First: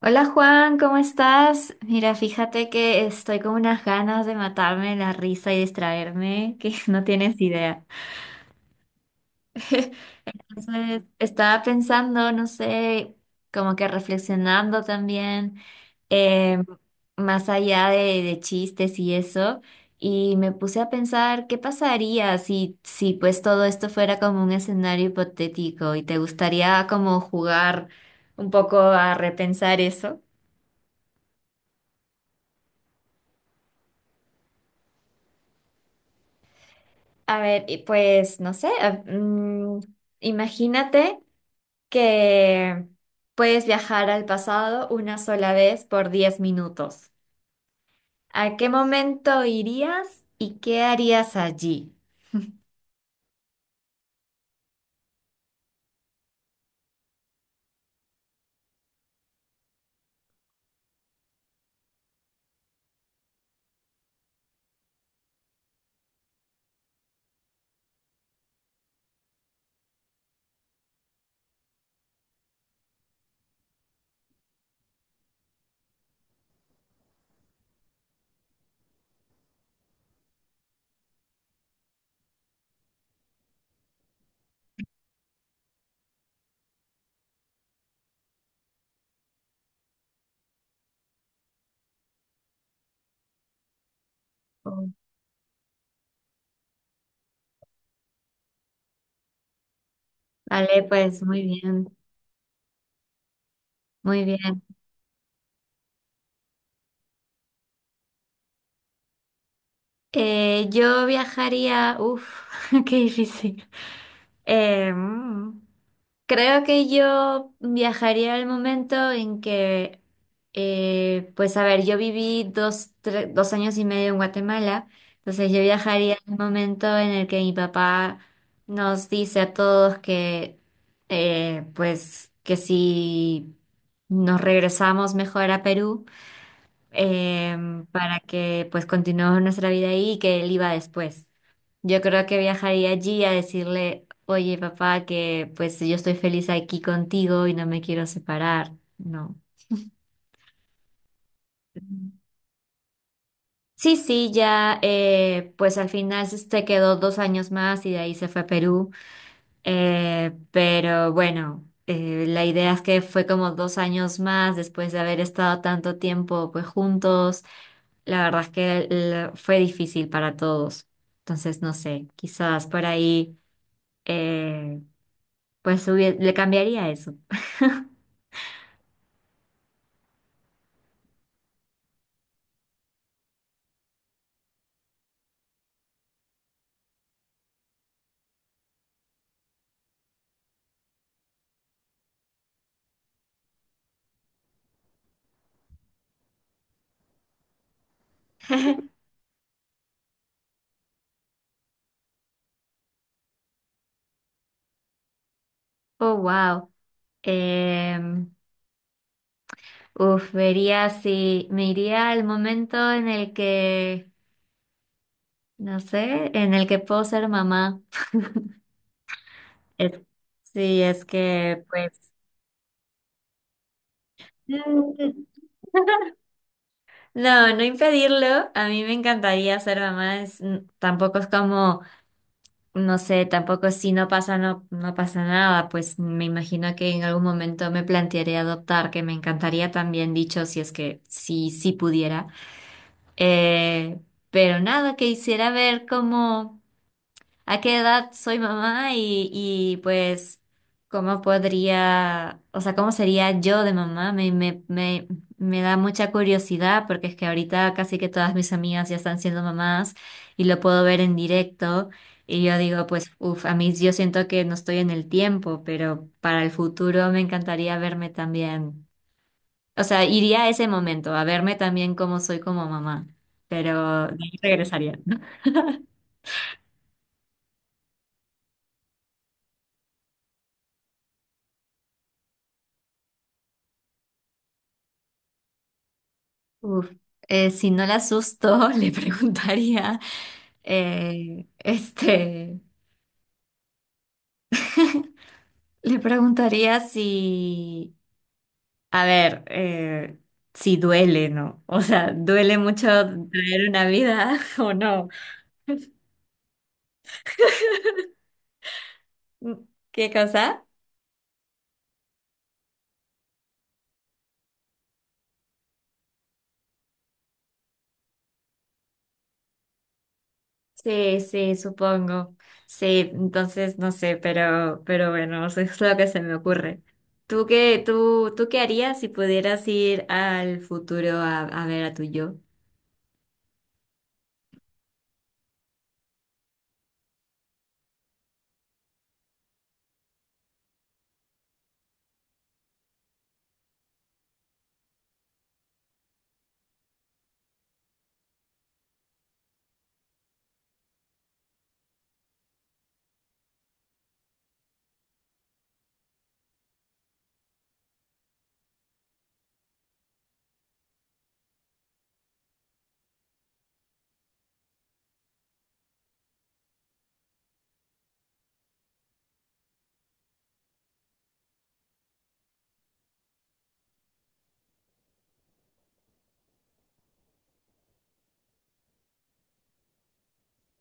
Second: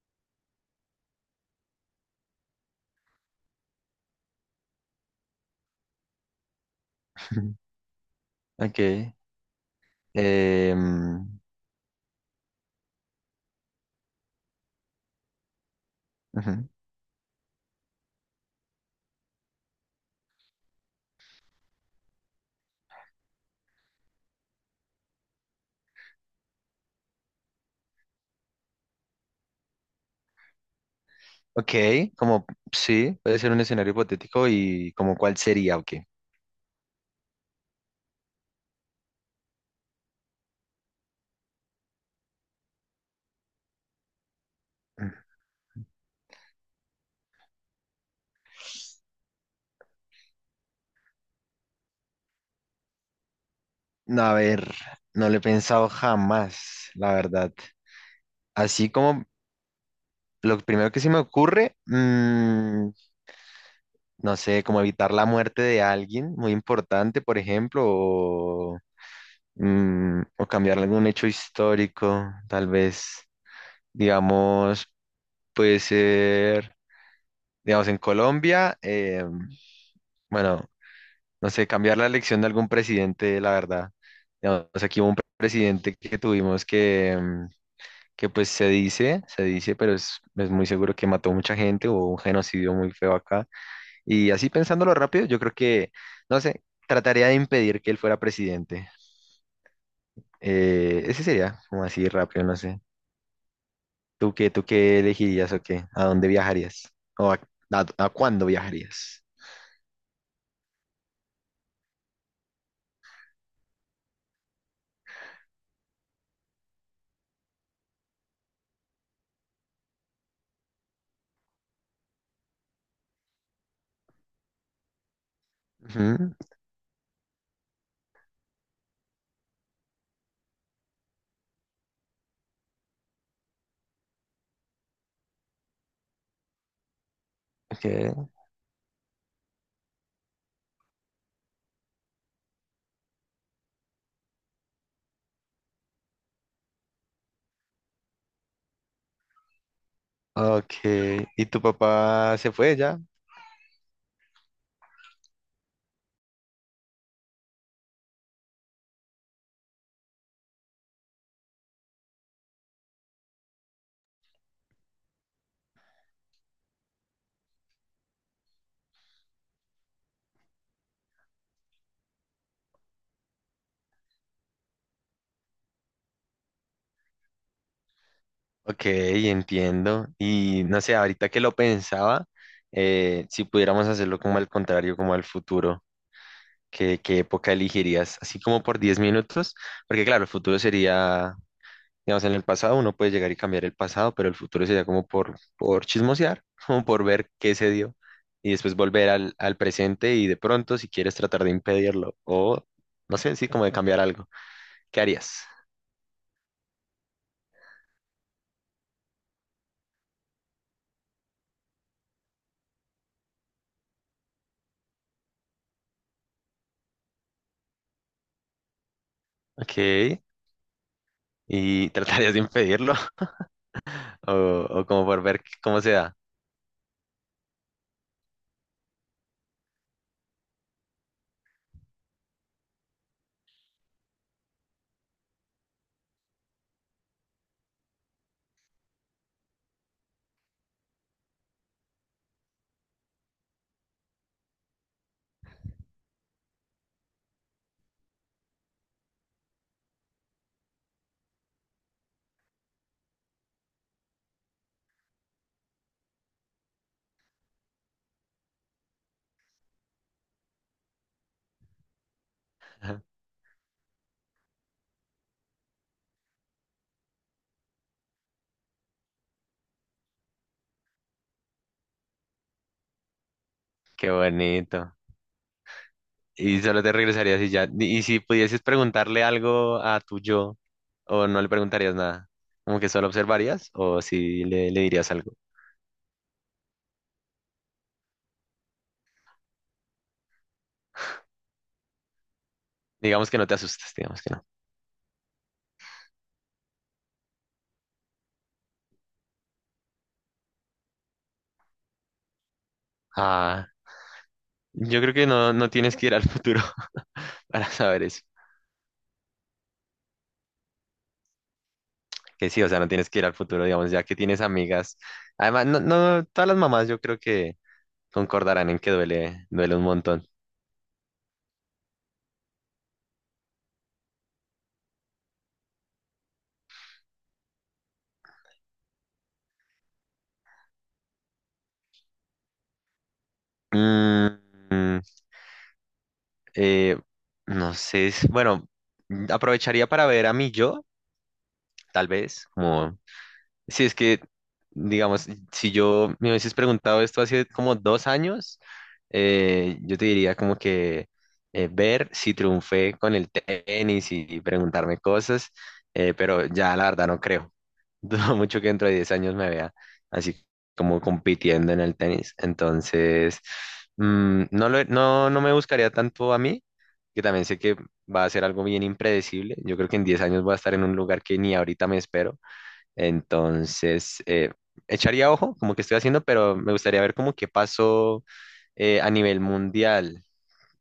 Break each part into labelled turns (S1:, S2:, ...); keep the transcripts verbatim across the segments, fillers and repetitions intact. S1: Hola Juan, ¿cómo estás? Mira, fíjate que estoy con unas ganas de matarme la risa y distraerme, que no tienes idea.
S2: Ok.
S1: Entonces,
S2: em,
S1: estaba pensando, no sé, como que reflexionando también, eh,
S2: Ujú.
S1: más allá de, de chistes y eso, y me puse a pensar qué pasaría si, si pues todo esto fuera como un escenario hipotético y te gustaría como jugar un poco a repensar eso.
S2: Ok, como sí, puede ser un escenario hipotético y como cuál sería, ok.
S1: A ver, y pues no sé, ah, mm, imagínate que puedes viajar al pasado una sola vez por diez minutos. ¿A qué momento irías y qué harías allí?
S2: No, a ver, no lo he pensado jamás, la verdad. Así como lo primero que se me ocurre, mm, no sé, como evitar la muerte de alguien muy importante, por ejemplo, o, mm, o cambiar algún hecho histórico, tal vez, digamos, puede ser, digamos, en Colombia. em, Bueno, no sé, cambiar la elección de algún presidente, la verdad. Digamos, aquí hubo un presidente que tuvimos que, mm, que pues se dice, se dice, pero es, es muy seguro que mató mucha gente, hubo un genocidio muy feo acá. Y así
S1: Oh.
S2: pensándolo rápido, yo creo que, no sé, trataría de impedir que él fuera presidente.
S1: Vale,
S2: Eh,
S1: pues
S2: ese
S1: muy
S2: sería, como
S1: bien,
S2: así rápido, no sé.
S1: muy
S2: ¿Tú qué,
S1: bien.
S2: tú qué elegirías o qué? ¿A dónde viajarías? ¿O a, a- a cuándo viajarías?
S1: Eh, yo viajaría, uff, qué difícil. Em, Creo que yo viajaría al momento en que, eh, pues a ver, yo viví dos, tre- dos años y medio en Guatemala, entonces yo viajaría
S2: Ujú,
S1: al momento en el que mi papá nos dice a todos que, eh, pues que si nos regresamos mejor a Perú em, para
S2: ok,
S1: que pues continuemos nuestra vida ahí y que él iba después. Yo creo que viajaría allí a decirle, oye papá, que pues yo estoy feliz aquí contigo y no me quiero separar. No.
S2: ok. ¿Y tu
S1: Ujú.
S2: papá se fue ya?
S1: Sí, sí, ya eh, pues al final se quedó dos años más y de ahí se fue a Perú. Eh, pero bueno, eh, la idea es que fue como dos años más después de haber estado tanto tiempo pues juntos. La verdad es que el- fue difícil para todos. Entonces, no sé, quizás por ahí, eh, pues hubie- le cambiaría eso.
S2: Ok, entiendo. Y no sé, ahorita que lo pensaba, eh, si pudiéramos hacerlo como al contrario, como al futuro, ¿qué, qué época elegirías? Así como por diez minutos, porque claro, el futuro sería, digamos, en el pasado uno puede llegar y cambiar el pasado, pero el futuro sería como por, por chismosear, como por ver qué se dio y después volver al, al presente y de pronto, si quieres tratar de impedirlo o, no sé, sí, como de cambiar algo. ¿Qué harías?
S1: Oh, wow. Em, uf, vería si me iría al momento en el que, no sé, en el que puedo ser mamá.
S2: Ok,
S1: Es- sí, es que,
S2: y
S1: pues...
S2: tratarías de impedirlo. O, o como por ver cómo se da.
S1: No, no impedirlo. A mí me encantaría ser mamá. es- tampoco es como... No sé, tampoco si no pasa, no, no pasa nada, pues me imagino que en algún momento me plantearé adoptar, que me encantaría también, dicho, si es que sí, sí pudiera. Eh, pero nada, que hiciera ver cómo a qué edad soy mamá y, y pues cómo podría, o sea, cómo sería yo de mamá, me, me, me, me da mucha curiosidad porque es que ahorita casi que todas mis amigas ya están siendo mamás y lo puedo ver en directo y yo digo, pues, uff, a mí yo siento que no estoy en el tiempo, pero para el futuro me encantaría verme también, o sea, iría a ese momento, a verme también cómo soy como mamá, pero
S2: Qué
S1: de ahí
S2: bonito.
S1: regresaría. ¿No?
S2: Y solo te regresarías y ya. Y si pudieses preguntarle algo a tu yo, o no le preguntarías nada, como que solo observarías, o si le, le dirías algo.
S1: Uf, eh, si no la asusto, le preguntaría, eh, este,
S2: Digamos que no te asustes, digamos que no.
S1: le preguntaría si, a ver, eh, si duele, ¿no? O sea, ¿duele mucho
S2: Ah,
S1: traer una vida o
S2: yo
S1: no?
S2: creo que no, no tienes que ir al futuro para saber eso.
S1: Mm, ¿Qué cosa?
S2: Que sí, o sea, no tienes que ir al futuro, digamos, ya que tienes amigas. Además, no, no, todas las mamás yo creo que concordarán en que duele, duele un montón.
S1: Sí, sí, supongo. Sí, entonces no sé, pero, pero bueno, eso es lo que se me ocurre. ¿Tú qué, tú, tú qué harías si pudieras ir al futuro a, a ver a tu yo?
S2: Mm, Eh, no sé, es- bueno, aprovecharía para ver a mi yo, tal vez, como si es que, digamos, si yo me hubieses preguntado esto hace como dos años, eh, yo te diría como que eh, ver si triunfé con el tenis y preguntarme cosas, eh, pero ya la verdad no creo. Dudo mucho que dentro de diez años me vea así como compitiendo en el tenis. Entonces, mm, no lo- no, no me buscaría tanto a mí, que también sé que va a ser algo bien impredecible. Yo creo que en diez años voy a estar en un lugar que ni ahorita me espero. Entonces, eh, echaría ojo como que estoy haciendo, pero me gustaría ver como qué pasó eh, a nivel mundial.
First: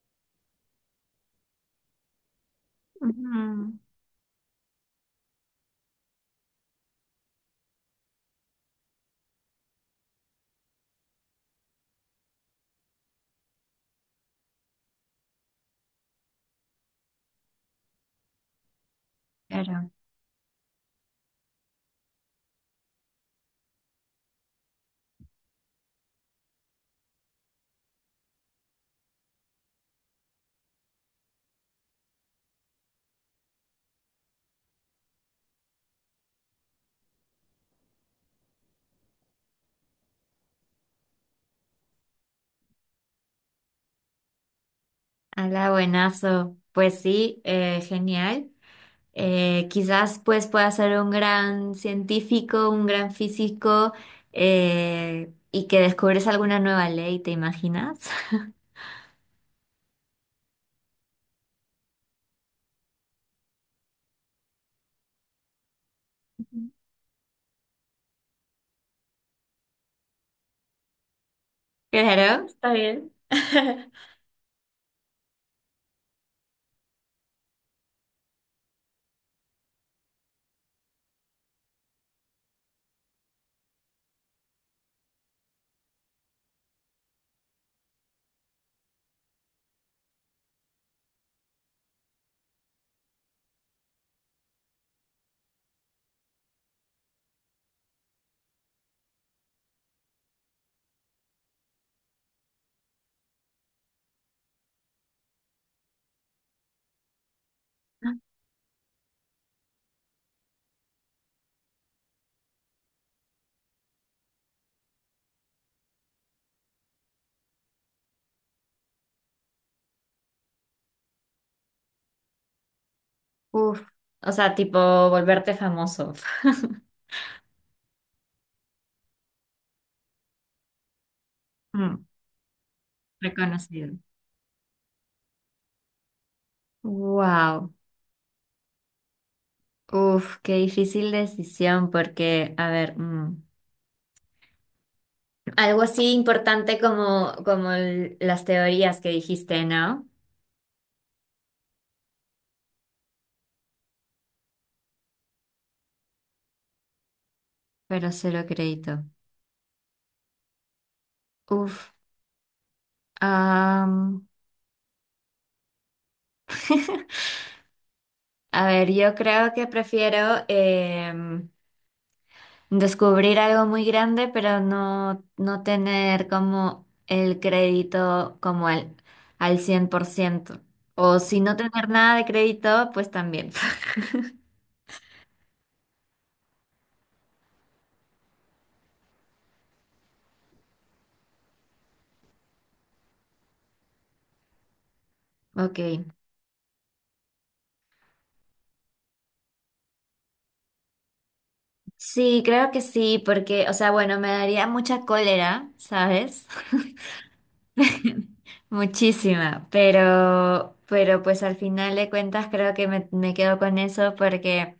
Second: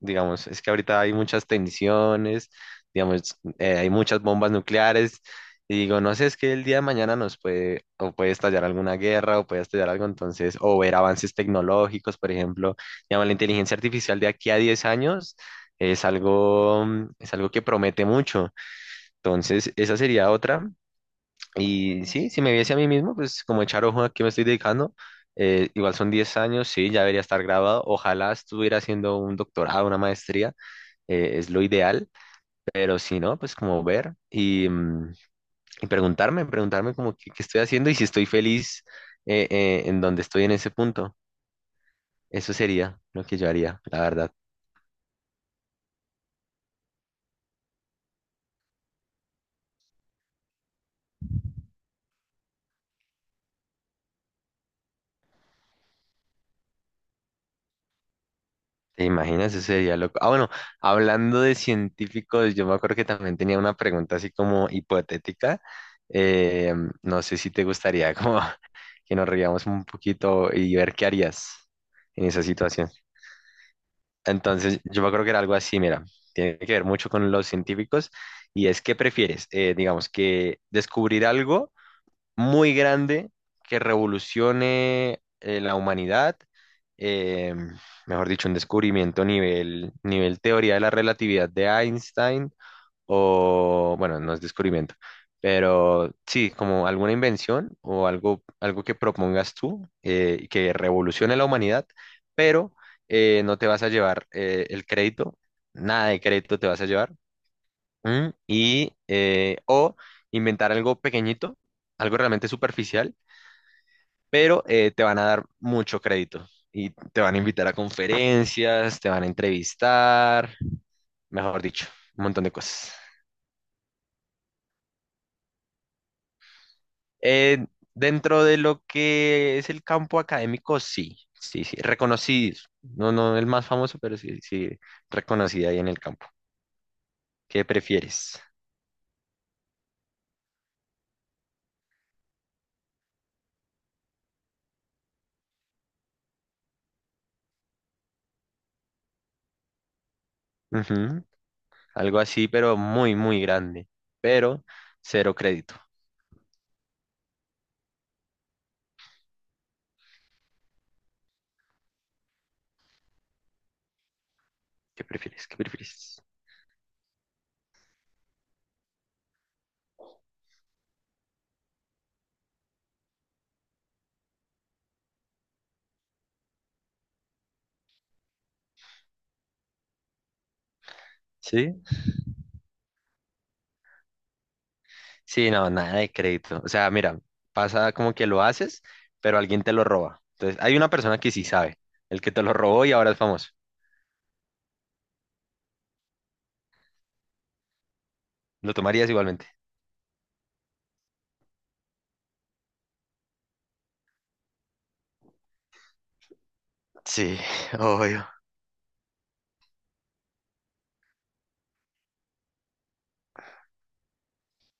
S2: Digamos, es que ahorita hay muchas tensiones, digamos,
S1: Ujú,
S2: eh, hay muchas bombas nucleares. Y digo, no sé, es que el día de mañana nos puede, o puede estallar alguna guerra, o puede estallar algo, entonces, o ver avances tecnológicos, por ejemplo, digamos, la inteligencia artificial de aquí a diez años es algo, mm, es algo que promete mucho. Entonces,
S1: claro.
S2: esa sería otra. Y sí, si me viese a mí mismo, pues como echar ojo a qué me estoy dedicando, eh, igual son diez años, sí, ya debería estar graduado. Ojalá estuviera haciendo un doctorado, una maestría, eh, es lo ideal, pero si no, pues como ver y, mm, y preguntarme, preguntarme como qué, qué estoy haciendo y si estoy feliz eh, eh, en donde estoy en ese punto. Eso sería lo que yo haría, la verdad.
S1: Hola, buenazo. Pues sí, eh, genial. Eh, quizás pues pueda ser un gran científico, un gran físico eh, y que descubres alguna nueva ley, ¿te imaginas?
S2: ¿Te imaginas? Eso sería loco. Ah, bueno, hablando de científicos, yo me acuerdo que también tenía una pregunta así como hipotética. Eh, no sé si te gustaría como que nos riamos un poquito y ver qué harías en esa
S1: Claro, está
S2: situación.
S1: bien.
S2: Entonces, yo me acuerdo que era algo así, mira, tiene que ver mucho con los científicos y es qué prefieres. Eh, digamos, que descubrir algo muy grande que revolucione eh, la humanidad, eh, mejor dicho, un descubrimiento nivel, nivel teoría de la relatividad de Einstein, o bueno, no es descubrimiento, pero sí, como alguna invención o algo, algo que propongas tú eh, que revolucione la humanidad, pero eh, no te vas a llevar eh, el crédito, nada de crédito te vas a llevar, ¿m? Y, eh, o inventar algo pequeñito, algo realmente superficial pero eh, te van a dar mucho crédito y te van a invitar a conferencias, te van a entrevistar, mejor dicho, un montón de cosas.
S1: Uf, o sea, tipo volverte famoso,
S2: Eh, Dentro de lo que es el campo académico, sí, sí, sí,
S1: Mm,
S2: reconocido. No, no el más
S1: reconocido.
S2: famoso, pero sí, sí, reconocido ahí en el campo. ¿Qué
S1: Wow,
S2: prefieres?
S1: uf, qué difícil decisión porque, a ver, mm. Algo así importante como, como el- las teorías que dijiste, ¿no?
S2: Ujú. Algo así, pero muy, muy grande, pero cero crédito.
S1: Pero cero crédito. Uf. am,
S2: ¿Qué prefieres? ¿Qué prefieres?
S1: a ver, yo creo que prefiero em, descubrir algo muy grande, pero no, no tener como el crédito como al, al cien por ciento. O si no
S2: ¿Sí?
S1: tener nada de crédito, pues también.
S2: Sí, no, nada de crédito. O sea, mira, pasa como que lo haces, pero alguien te lo roba. Entonces, hay una persona que sí sabe, el que te lo robó y ahora es famoso.
S1: Ok.
S2: ¿Lo tomarías igualmente?
S1: Sí, creo que sí, porque, o sea, bueno, me daría mucha cólera, ¿sabes?
S2: Sí, obvio.
S1: Muchísima, pero, pero pues al final de cuentas creo que me, me quedo con eso porque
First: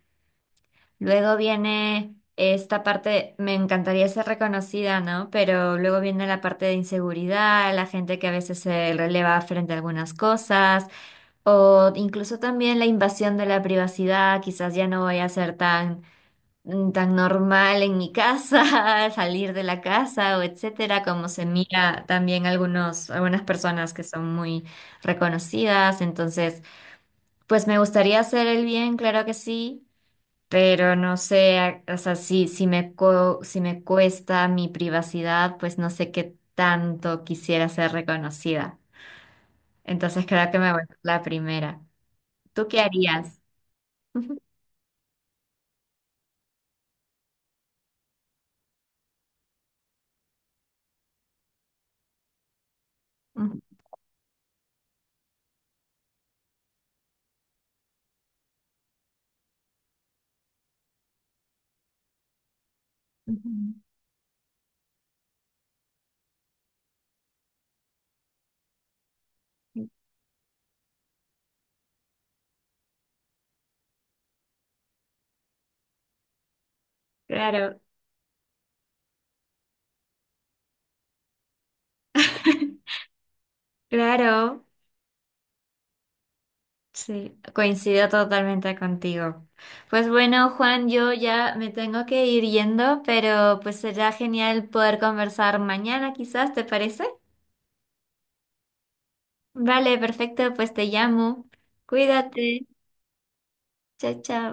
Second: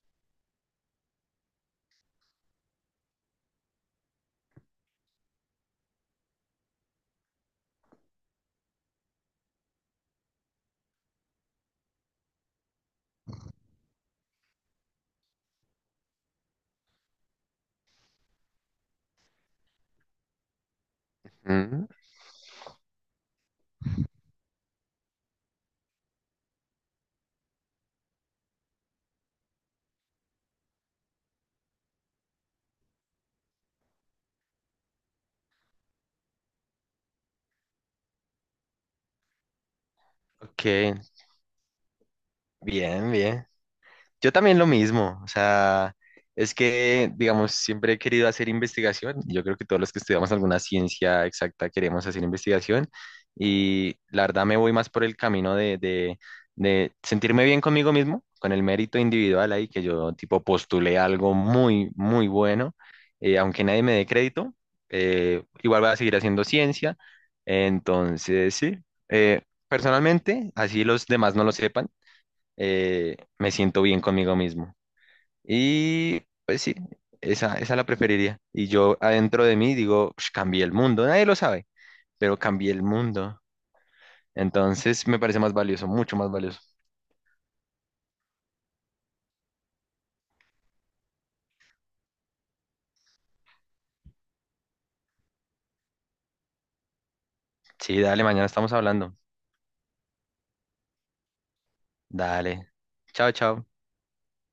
S1: luego viene esta parte, me encantaría ser reconocida, ¿no? Pero luego viene la parte de inseguridad, la gente que a veces se releva frente a algunas cosas, o incluso también la invasión de la privacidad, quizás ya no voy a ser tan mm, tan normal en mi casa, salir de la casa o etcétera, como se
S2: Mm,
S1: mira también algunos, algunas personas que son muy reconocidas. Entonces, pues me gustaría hacer el bien, claro que sí, pero no sé, a- o sea, si, si me, co- si me cuesta mi privacidad, pues no sé qué tanto quisiera ser reconocida. Entonces, creo que
S2: ok,
S1: me voy por la primera. ¿Tú qué
S2: bien,
S1: harías?
S2: bien. Yo también lo mismo, o sea, es que, digamos, siempre he querido hacer investigación. Yo creo que todos los que estudiamos alguna ciencia exacta queremos hacer investigación
S1: Ujú,
S2: y la verdad me voy más por el camino de, de, de sentirme bien conmigo mismo, con el mérito individual ahí, que yo tipo postulé algo muy, muy bueno, eh, aunque
S1: ujú.
S2: nadie me dé crédito, eh, igual voy a seguir haciendo ciencia. Entonces, sí, eh, personalmente, así los demás no lo sepan eh, me siento bien conmigo mismo. Y pues sí, esa, esa
S1: Claro,
S2: la preferiría. Y yo adentro de mí digo: "Ush, cambié el mundo, nadie lo sabe, pero cambié el mundo".
S1: claro.
S2: Entonces me parece más valioso, mucho más valioso.
S1: Sí, coincido totalmente contigo. Pues bueno, Juan, yo ya me tengo que ir yendo, pero pues será genial poder conversar mañana, quizás, ¿te parece?
S2: Sí, dale, mañana estamos hablando.
S1: Vale, perfecto, pues te llamo. Cuídate.
S2: Dale. Chao, chao.
S1: Chao, chao.